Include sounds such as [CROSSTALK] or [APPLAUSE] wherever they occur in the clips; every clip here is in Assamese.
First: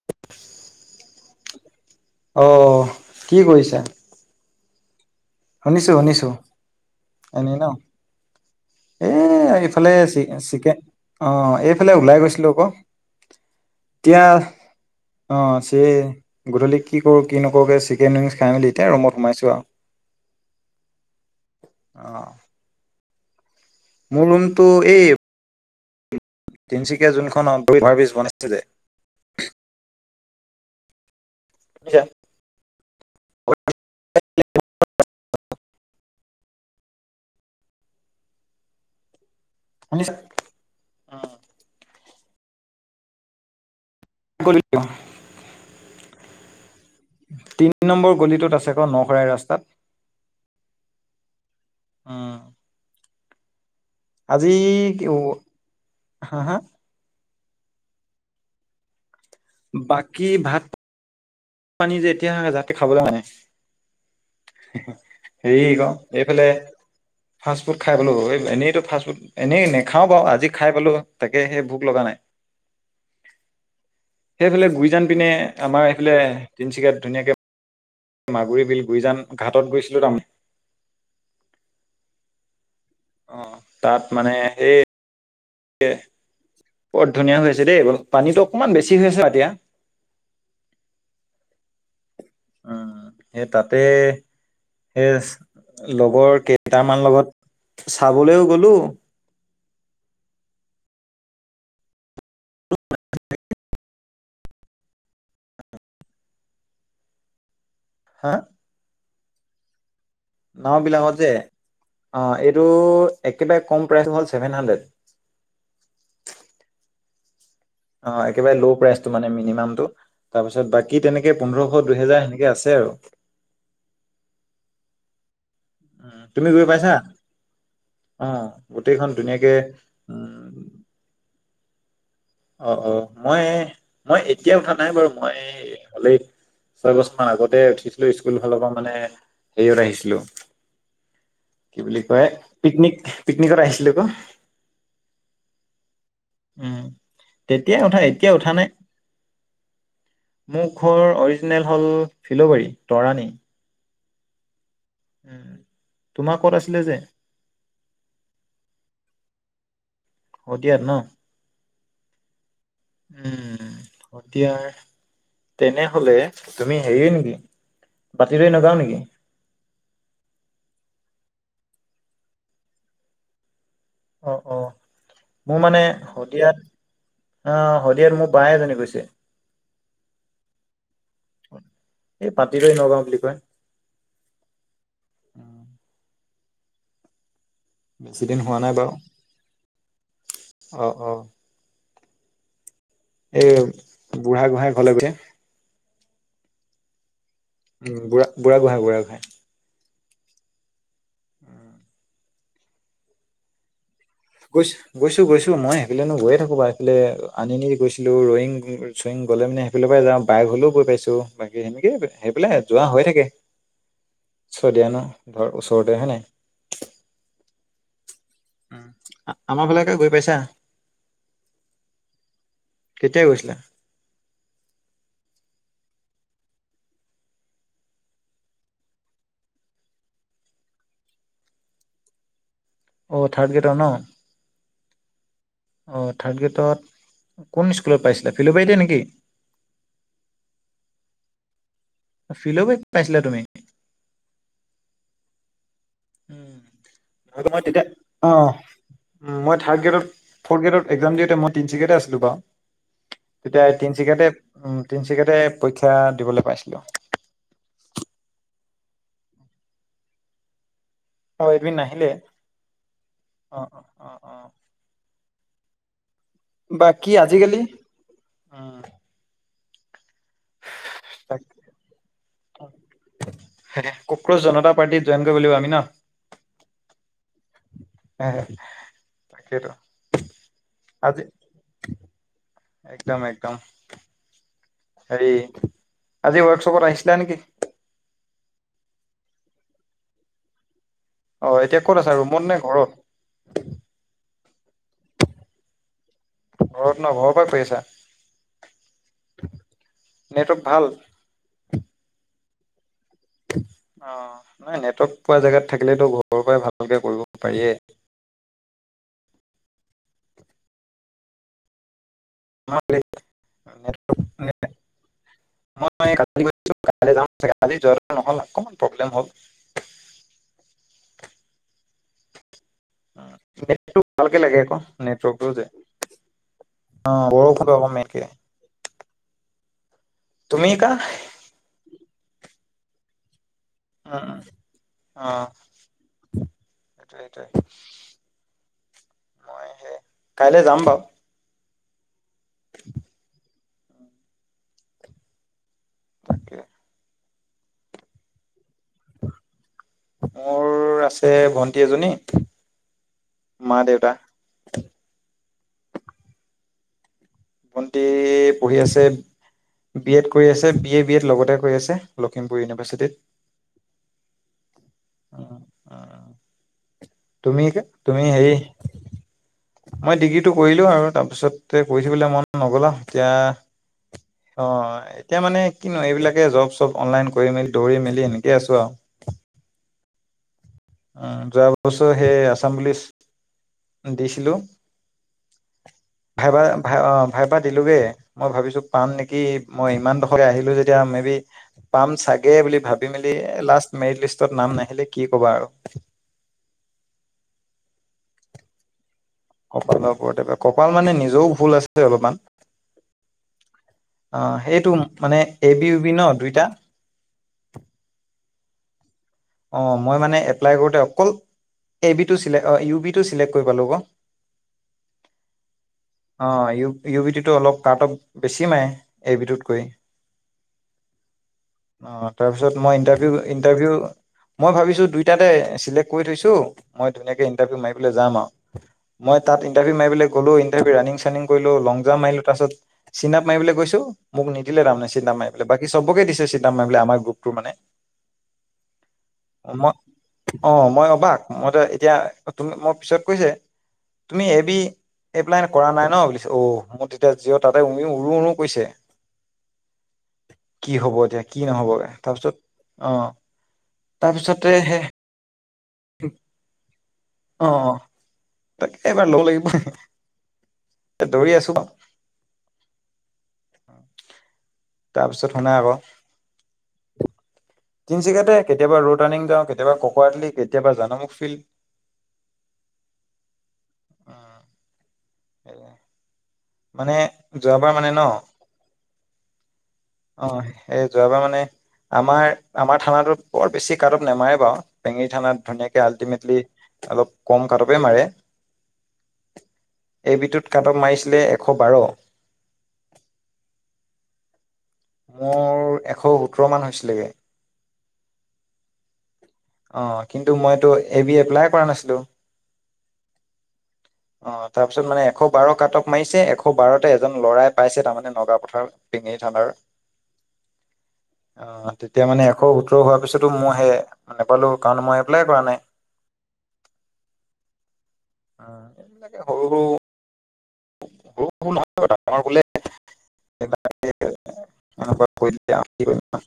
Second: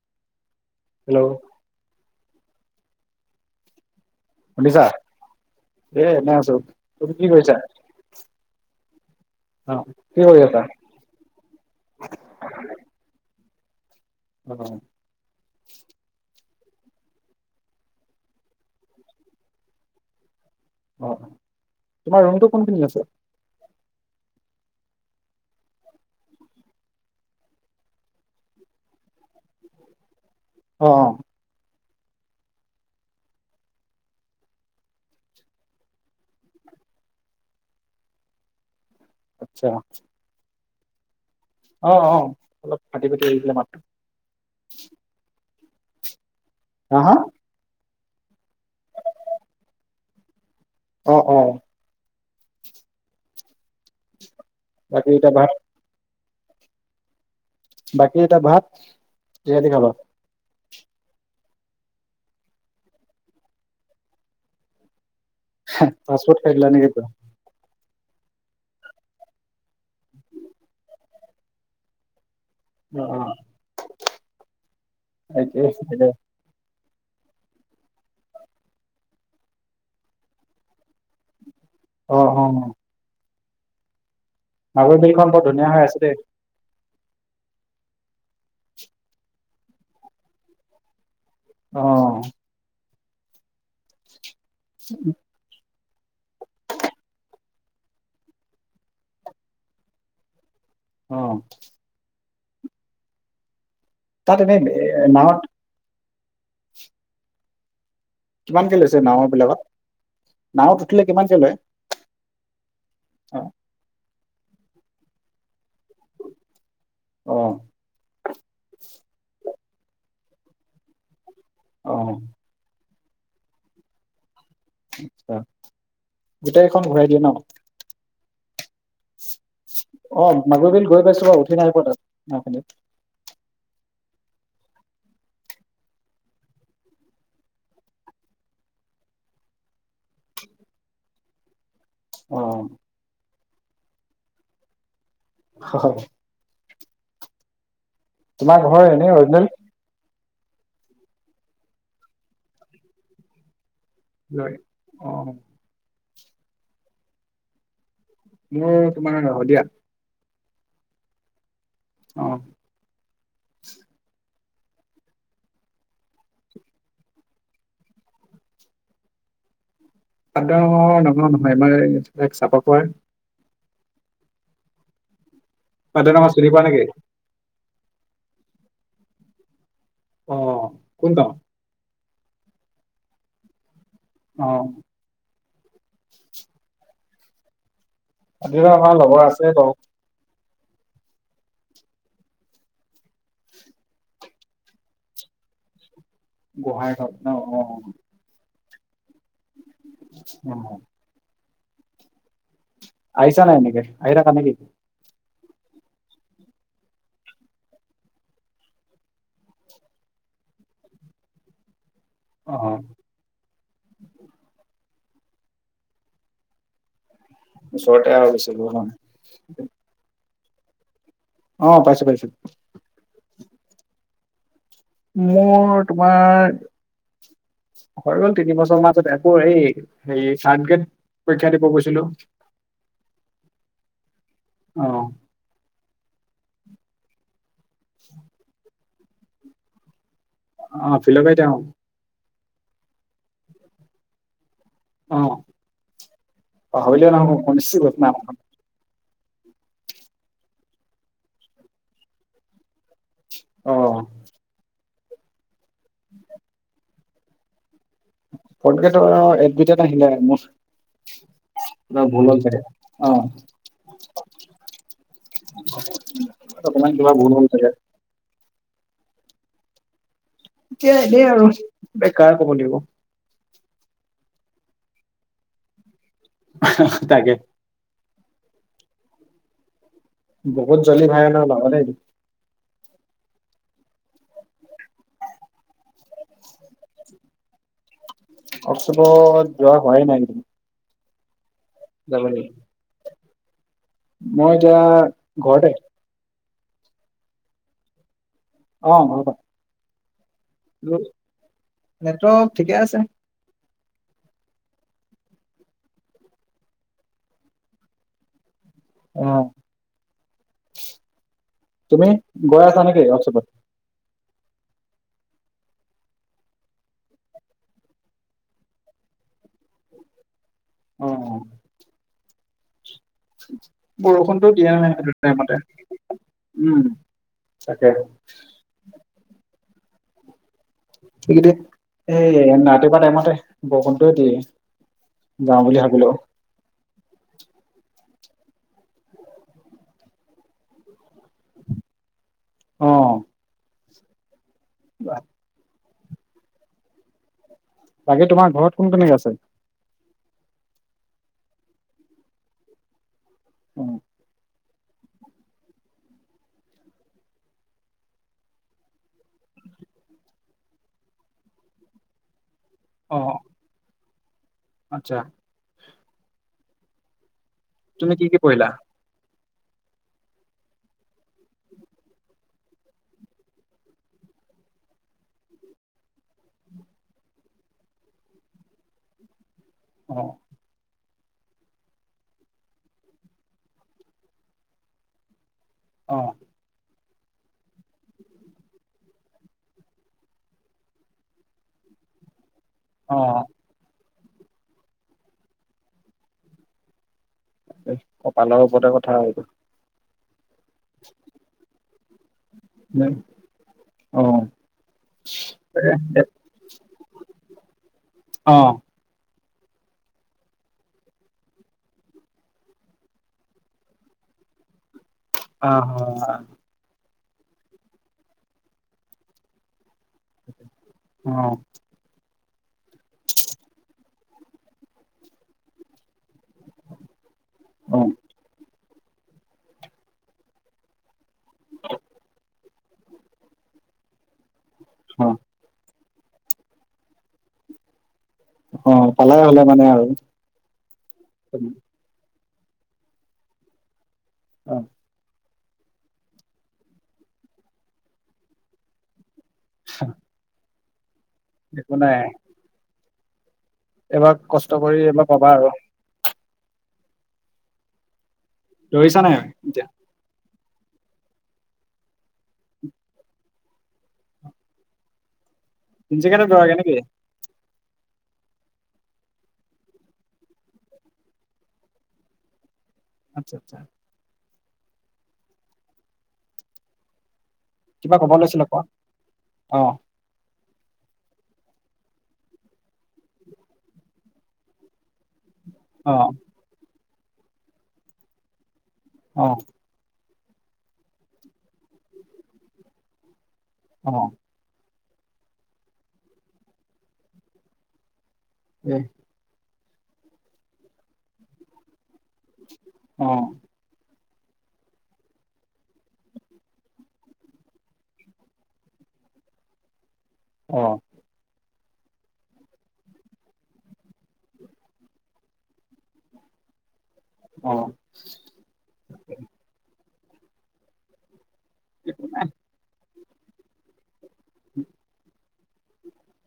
[INAUDIBLE] হেল্ল'! অঁ কি কৰিছা? শুনিছা? শুনিছো এ শুনিছো। এনে আছো তুমি কি এনে কৰিছা ন? এই অ ইফালে চি কি কৰি আছা চিকেন অঁহ এইফালে ওলাই গৈছিলো আকৌ এতিয়া অ অ গধূলি কি কৰো কি নকৰো কে চিকেন উইংছ খাই মেলি এতিয়া ৰুমত সোমাইছো আৰু। অঁ অ তোমাৰ ৰুমটো কোনখিনিত আছে? মোৰ ৰোমটো এই তিনিচুকীয়া যোনখন অভাৰব্ৰীজ বনাইছে যে অঁ অঁ [UNINTELLIGIBLE] আচ্ছা। শুনিছা অঁ অঁ অলপ ফাটি ফাটি আহিছে মাতটো। কলৈ যোৱা হা হা? তিন নম্বৰ গলিটোত আছে ক নখৰাইৰ ৰাস্তাত। অঁ অঁ। উম। আজি বাকী এতিয়া ভাত হা হা? বাকী এটিয়া ভাত? কিহেদি খালা বাকী ভাত পানী যে এতিয়াে যাতকে খাবলে মন নাই। হেৰি ক ফাষ্ট ফুড এইফালে খাই দিলা নেকি পুৰা ফাষ্ট ফুড খাই পালো এই এনেইতো ফাষ্ট ফুড এনেই নেখাও বাৰু আজি খাই পালো তাকে সেই ভোক লগা নাই। অ অ সেইফালে গুইজান পিনে একেই আমাৰ একেই এইফালে তিনচুকীয়াত ধুনীয়াকে মাগুৰি বিল গুইজান ঘাটত গৈছিলো তাৰমানে অঁ অঁ অঁ। অঁ তাত মানে সেই সেই বিলখন বৰ ধুনীয়া হৈ আছে দেই। বৰ ধুনীয়া হৈ আছে দেই এবল পানীটো অকণমান বেছি হৈ আছে আৰু এতিয়া। অঁহহ। উম, সেই তাতে সেই লগৰ কেইটামান লগত চাবলৈও গ'লো অঁহ। [UNINTELLIGIBLE] তাত এনেই এ নাৱত হা? কিমানক লৈছে নাও ৰ বিলাকত নাও বিলাকত যে অ এইটো অ একেবাৰে কম প্ৰাইচ হ'ল চছেভেন হানড্ৰেড অ অ একেবাৰে ল' প্ৰাইচটো মানে মিনিমামটো তাৰ পিছত বাকী তেনেকে পোন্ধৰশ অ দুইহেজাৰ সেনেকে আছে আৰু আ উম তুমি গৈ গোটেইখন পাইছা ঘূৰাই দিয়ে ন অ গোটেইখন ধুনীয়াকে অ উম মাগুৰ বিল গৈ পাইছোঁ বা উঠি নাই পোৱা তাত নাওখনিত। অ অ মই মই এতিয়া উঠা নাই বাৰু মই হলেই ছয় বছৰ মান আগতে উঠিছিলো স্কুল ফালৰ পৰা মানে হেৰিয়ত আহিছিলো কি বুলি কয় অ পিকনিক পিকনিকত আহিছিলো ক হয় হয় উম তেতিয়াই উঠাই তোমাৰ ঘৰ এনে অৰ্জিনেল মোৰ ঘৰ অৰ্জিনেল হ'ল ফিল'বৰী তৰাণী হয় অ উম তোমাৰ ক'ত আছিলে যে মোৰ তোমাৰ শদিয়া অ' শদিয়াত ন অঁ উম শদিয়াৰ তেনেহলে তুমি হেৰিয়ে নেকি পাটিদৈ নগাঁও নেকি [UNINTELLIGIBLE] অ অ মোৰ মানে পাটদাঙৰ চিনি পোৱা নেকি? শদিয়াত অ হদিয়াত মোৰ বাই এজনি গৈছে অ কোন গাওঁ এই পাাটিদৈ নগাঁও বুলি কয় অ বেছি দিন হোৱা আজি নাই বাৰু আমাৰ লগৰ আছে বাৰু অ অ এই বুঢ়া গোঁসাই ঘৰলৈ গৈছে গোহাঁই গাওঁ উম বুঢ়া গোহাঁই বুঢ়া গোহাঁই অ [UNINTELLIGIBLE] আহিছা নাই এনেকে আহি থাকা নেকি? গৈছো গৈছো গৈছো মই এফালেনো গৈ থাকো বা এইফালে আনি নি গৈছিলো ৰয়িং গৈ চুইং গলে মানে সেইফালৰপৰা যাওঁ বাই ঘৰলেও গৈ পাইছো বাকী সেনেকে সেই পেলাই অ যোৱা হৈ থাকে শদিয়া ন ঘৰ ওচৰতে হয় নাই ওচৰতে আ বেছি দুৰ নহয় তাকে গৈ পাইছা অ পাইছো পাইছো কেতিয়া গৈছিলা মোৰ তোমাৰ হৈ গ'ল তিনি বছৰ মাজত আকৌ এই, হেৰি থাৰ্ড গ্ৰেড', পৰীক্ষা দিব গৈছিলোঁ', অ', থাৰ্ড গ্ৰেডৰ ন? অহ', অ', থাৰ্ড গ্ৰেডত, কোন স্কুলত পাইছিলা, ফিল'বাৰীতে নেকি? অ', ফিল'বাৰীতে অ', অ', ফিল'বাৰীত পাইছিলা তুমি? অহ', উম, পাহৰিলোঁ নহয় নহ'লে মই অবিশ্বাস্য তেতিয়া ঘটনা ', অ' মই থাৰ্ড গ্ৰেডত, ফৰ্থ গ্ৰেডৰ একজাম দিওঁতে মই তিনিচুকীয়াতে আছিলোঁ বাৰু', তেতিয়া অ এই তিনিচুকীয়াতে, উম', তিনিচুকীয়াতে পৰীক্ষা দিবলৈ পাইছিলোঁ', থাৰ্ড গ্ৰেডৰ এডমিট এ নাহিলে মোৰ', অ' এডমিন কিবা নাহিলে ভুল হ'ল চাগে, অহ', অ' অ' অ' অ' অকমান বাকী কিবা ভুল হ'ল আজিকালি চাগে', উম', এতিয়া এনেই আৰু, বেকাৰ ক'ব লাগিব', হেহে', ককৰোচ জনতা পাৰ্টিত জইন কৰিব লাগিব আমি ন', হাহা', তাকে', হেহে', তাকেইতো', বহুত জলদি আজি ভাইৰেল হৈ গ'ল তাকেইতো', একদম - একদম', হেৰি, আজি ৱৰ্কশ্বপত আহিছিলা নেকি? ৱৰ্কশ্বপত, যোৱা হোৱাই নাই এইকেইদিন', অ', এতিয়া ক'ত আছা ৰুমত নে ঘৰত? মই এতিয়া, ঘৰতে', ঘৰত ন, ঘৰৰ পৰাই কৰি আছা? অহ', ঘৰৰ পৰা', উম', নেটৱক ঠিকে আছে নে? অ', নাই, নেটৱৰ্ক পোৱা জেগাত থাকিলেতো ঘৰৰ পৰাই ভালকে কৰিব পাৰিয়েই', অ', তুমি গৈ আছা নেকি ৱৰ্কশ্বপত? [UNINTELLIGIBLE] মই কালি গৈছিলোঁ তালৈ যাৱ চাগে আজি যোৱাতো নহ'ল অকমান প্ৰব্লেম হ'ল', অহ', নেটটো ভালকে বৰষুণটো লাগে দিয়া আকৌ নাই সেইটো নেটৱৰ্কটো টাইমতে', যে উম', অ বৰষুণটো আকৌ তাকেই ', মেইনকে তুমি কা এইকেইদিন, এই - এই, ৰাতিপুৱা টাইমতে', বৰষুণটোয়ে উম উম দিয়ে, অ যাওঁ বুলি ভাবিলোঁ', সেইটোৱে - সেইটোৱে, মই সেই, কাইলৈ যাম বাৰু', অহ', বা', তাকে', বাকী তোমাৰ ঘৰত কোন - কোনে আছে? মোৰ আছে ভন্টি এজনী, মা অ দেউতা', ভণ্টি পঢ়ি আছে', বি এড কৰি আছে, বি এ বি এড লগতে কৰি আছে, লখিমপুৰ ইউনিভাৰ্চিটি', অঁ! আচ্ছা! তুমিকা তুমি কি কি হেৰি পঢ়িলা মই ডিগ্ৰীটো কৰিলো! আৰু তাৰপিছতে পঢ়ি থাকিবলৈ মন নগ'ল আৰু এতিয়া অ এতিয়া মানে কিনো এইবিলাকে জব চব অনলাইন কৰি মেলি দৌৰি মেলি এনেকে আছো আৰু। অ, উম! যোৱা বছৰ সেই আছাম পুলিচ দিছিলো। অ ভাইবা, ভাই অ ভাইবা দিলোগে, মই ভাবিছোঁ পাম নেকি মই ইমানডখলে আহিলোঁ যেতিয়া। মে বি পাম চাগে, বুলি ভাবি অ মেলি লাষ্ট মেৰিট লিষ্টত নাম নাহিলে কি কবা আৰু। এই কপালৰ ওপৰতে কথা সেইটো। কপালৰ ওপৰতে! কপাল মানে নিজেও ভুল আছিলে অলপমান। অ সেইটো মানে এ বি, ইউ বি, ন দুইটা অঁ! অ, মই মানে এপ্লাই কৰোতে অকল এ বি টো চিলে অ ইউ বি টো চিলেক্ট কৰি পালো ক। [UNINTELLIGIBLE] অ ই ইউ বি টো অলপ কাটপ বেছি মাৰে - এ বি টোতকৈ। অ, অ, তাৰপিছত মই ইণ্টাৰভিউ, ইণ্টাৰভিউ মই ভাবিছো দুইটাতে চিলেক্ট কৰি থৈছো মই ধুনীয়াকে ইন্টাৰভিউ অ মাৰিবলে যাম আৰু। মই তাত ইণ্টাৰভিউ মাৰিবলৈ গলো ইণ্টাৰউ ৰানিং, চানিং কৰিলো লং জাম্প মাৰিলোঁ, তাৰপাছত চিনাপ মাৰিবলৈ গৈছোঁ, মোক নিদিলে তাৰমানে অ চিন্তাপ মাৰিবলৈ বাকী চবকে দিছে চিন্তাপ মাৰিবলৈ আমাৰ গ্ৰুপটো মানে। [UNINTELLIGIBLE] মই অ মই অবাক, মইত এতিয়া তুমি, মই পিছত কৈছে তুমি এ অ বি এপ্লাই কৰা নাই ন বুলিছে? অ মোৰ তেতিয়া জিঅ তাতে উৰি, উৰো উৰো কৰিছে। [UNINTELLIGIBLE] কি হ'ব এতিয়া! কি নহ'ব একো তাৰপিছত অ এবাক তাৰপিছতে কষ্ট সে কৰি এইবাৰ পাবা আৰু। অ তাকে, দৌৰিছা এবাৰ নাই ল'ব লাগিব। এতিয়া এ দৌৰি আছো বাও। তাৰপিছত শুনো ক! তিনচুকীয়াতে যোৱাগে নেকি? তিনিচুকীয়াতে, কেতিয়াবা ৰড ৰাৰ্নিং যাওঁ। কেতিয়াবা ককৰাতলি, কেতিয়াবা জানমুখ ফিল্ড। আচ্ছা, আচ্ছা, মানে, যোৱাবাৰ মানে কিবা ন কব লৈছিলা কোৱা অ অ সেই যোৱাবাৰ মানে আমাৰ আমাৰ থানাতোত বৰ বেছি কাটব নামাৰে বাৰু। পেঙেৰি থানাত ধুনীয়াকে অ আল্টিমেটলি অলপ কম কাটৱে মাৰে। অঁ! এ বিটোত কাটব মাৰিছিলে- এশ বাৰ। অঁ! মোৰ এশ সোতৰ মান হৈছিলেগে। উম! অ, কিন্তু মইতো এবি এপ্লাই কৰা নাছিলো। আহ অ তাৰপিছত মানে এশ বাৰ কাটক মাৰিছে এশ বাৰতে এজন লৰাই পাইছে তাৰমানে নগাও পথাৰত পিঙি থানাৰ অঁ অ তেতিয়া মানে এশ সোতৰ হোৱাৰ পিছতো মই সে নোপালো কাৰণ মই এপ্লাই কৰা নাই। অ এই বিলাক সৰু সৰু ৰু নহ আম বোলে [UNINTELLIGIBLE] কৰি কি কৰি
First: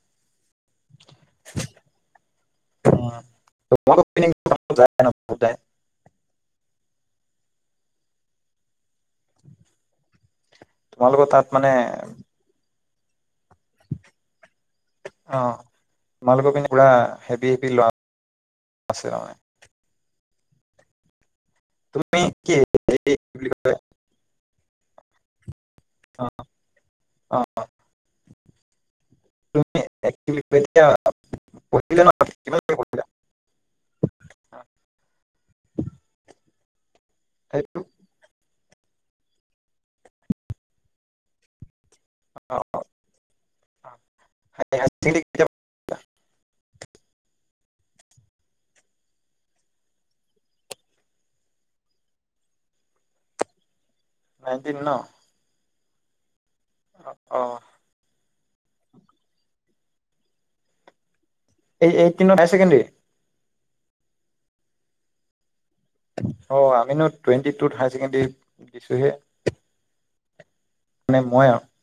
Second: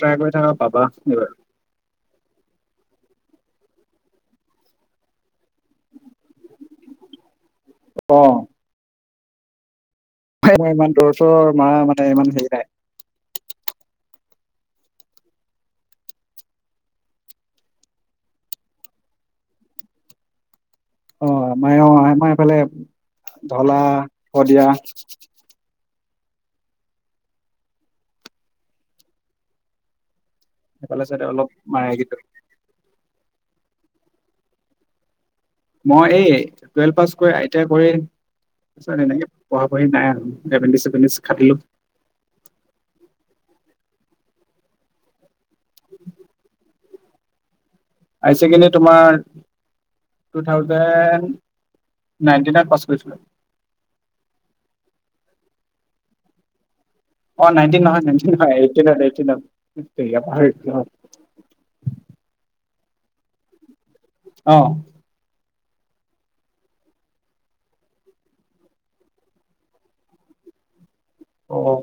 ট্ৰাই কৰি থাক পাবা এইবাৰ অ [UNINTELLIGIBLE] অঁ মই ইমান দূৰ তোমালোকৰ তাত চৰ মা মানে ইমান হেৰি নাই। [INAUDIBLE] অ তোমালোকৰ পিনে পুৰা হেভি হেভি লৰা আছে হয়। অ আমাৰ অ তুমি আমাৰ কি এইফালে হেৰি কি বুলি কয় ঢলা, শদিয়া, অ অ তুমি একত্ৰিত বেয়া যাতে অলপ মাৰে [UNINTELLIGIBLE] মই এই টুৱেলভ পাছ কৰি এইতয়া সেইটো কৰিম পিছত এনেকে প়াঢ়ি নাই আৰু এপেণ্ডিছ চেপেণ্ডিছ খাটিলো অ উ হাই ছেকেণ্ডাৰী তোমাৰ টু থাউজেণ্ড নাইনটিনত পাছ কৰিছিলো। নাইনটিন ন অ নাইনটিন নহয় নাইনটিন নহয়। এইটিনত এইটিনত সেইটেৰীকা পাহৰি গৈছিলো। এইটিনৰ হাইছেকেণ্ডাৰী অ অ আমিনো টুৱেণ্টি টুত হাই ছেকেণ্ডৰী দিছোহে মানে মই আৰু অ',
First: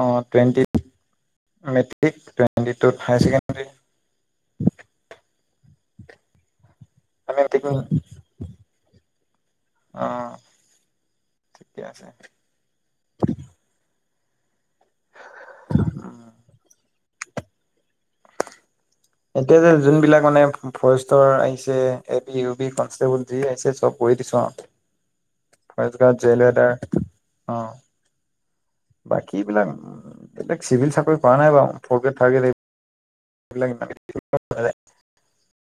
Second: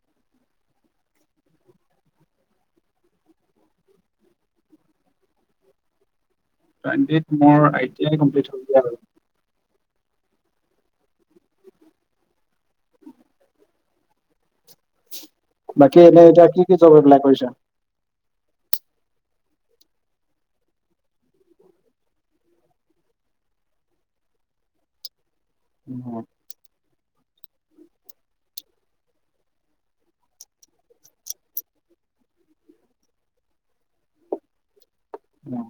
অঁ টুৱেণ্টি মেট্ৰিক টুৱেণ্টি টুত হায়াৰ ছেকেণ্ডেৰী টুৱেট আমি মেট্ৰিক মোৰইিই কম্লিট হৈ আৰু অ ঠিকে আছে। বাকী এনেই এতিয়া কি কি জপএইবিলাক কৰিছা? এতিয়া যে যোনবিলাক মানে ফৰেষ্টৰ আহিছে A B U B constable যি আহিছে চব কৰি দিছো আৰু চে ফৰেছগাড জেলেদাৰ অ বাকী এইবিলাক বেলেগ চিভিল চাকৰি কৰা নাই বাৰু ফ গ্ৰেড থাৰড গ্ৰেড বেলেগ মানুহ। উম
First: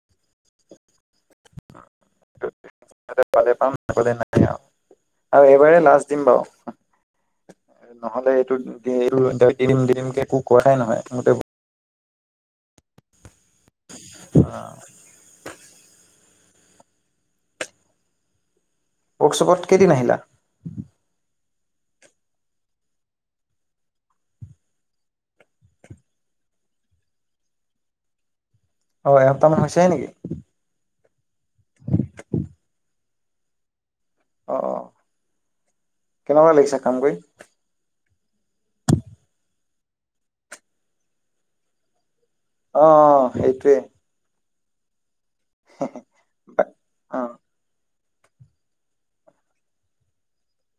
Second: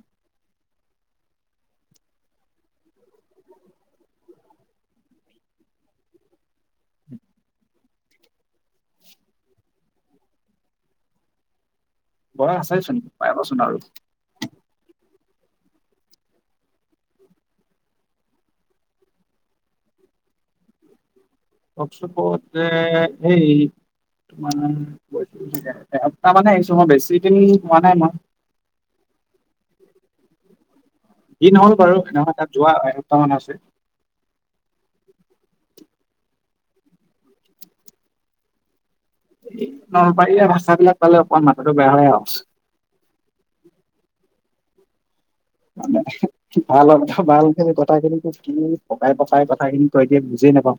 পালে পাম নাপালে নাই আৰু -আৰু এইবাৰ লাষ্ট দিম বাৰু নহ'লে এইটো এইটো এৰিম দিৰিম কেে একো কাই নহয় মতে- বৰ আছে চোন পাই যাচোন আৰু- অ ৱৰ্কশ্বপত কেইদিন আহিলা? ৱাৰ্কচপতে সেই মান এসপ্তাহ মানে আহিছো মই বেছি দিন হোৱা নাই মই। অহ এসপ্তাহ মান হৈছে হে নেকি? যি নহল বাৰু এসপ্তাহ তাত যোৱা এসপ্তাহ মান আছে। অ অ কেনেকুৱা লাগিছে কাম কৰি? ঠিকেই নলবাৰী ভাষা বিলাক পালে অকণমান মাথাটো বেয়া হৈ আও। অহ সেইটোৱে। মানে ভাল অ ভাল খিনি কথাখিনি কি পকাই পকাই কথাখিনি কৈ দিয়ে বুজেই নাপাওঁ।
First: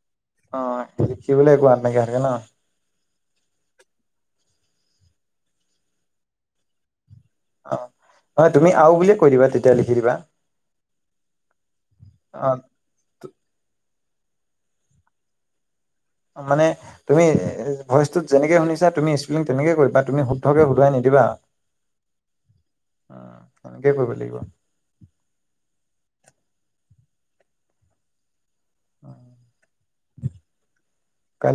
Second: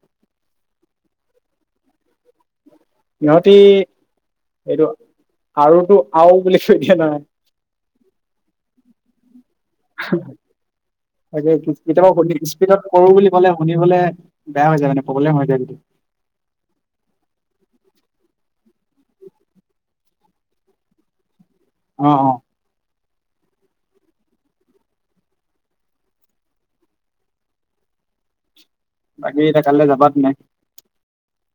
অহ লিখিবলে একো আট নাইকিয়া হয় থাকে ন সিহঁতি এইটো আৰুটো আও বুলি কৈ দিয়া ন। অহ হয় তুমি আও বুলিয়ে কৈ দিবা তেতিয়া লিখি দিবা। তাকে কেতিয়াবা সুধি স্পীডত কৰো অ বুলি ক'লে শুনিবলে বেয়া হৈ যায় মানে প্ৰব্লেম হৈ যায়। অ মানে তুমি ভইচটো যেনেকে শুনিছা তুমি ইস্পলিং তেনেকে কৰিবা তুমি শুদ্ধকে সোধুৱাই নিদিবা। অহ অহ অহ তেনেকে কৰিব লাগিব। উম, বাকী এতিয়া কালিলে যাবা তেনে কাইলৈ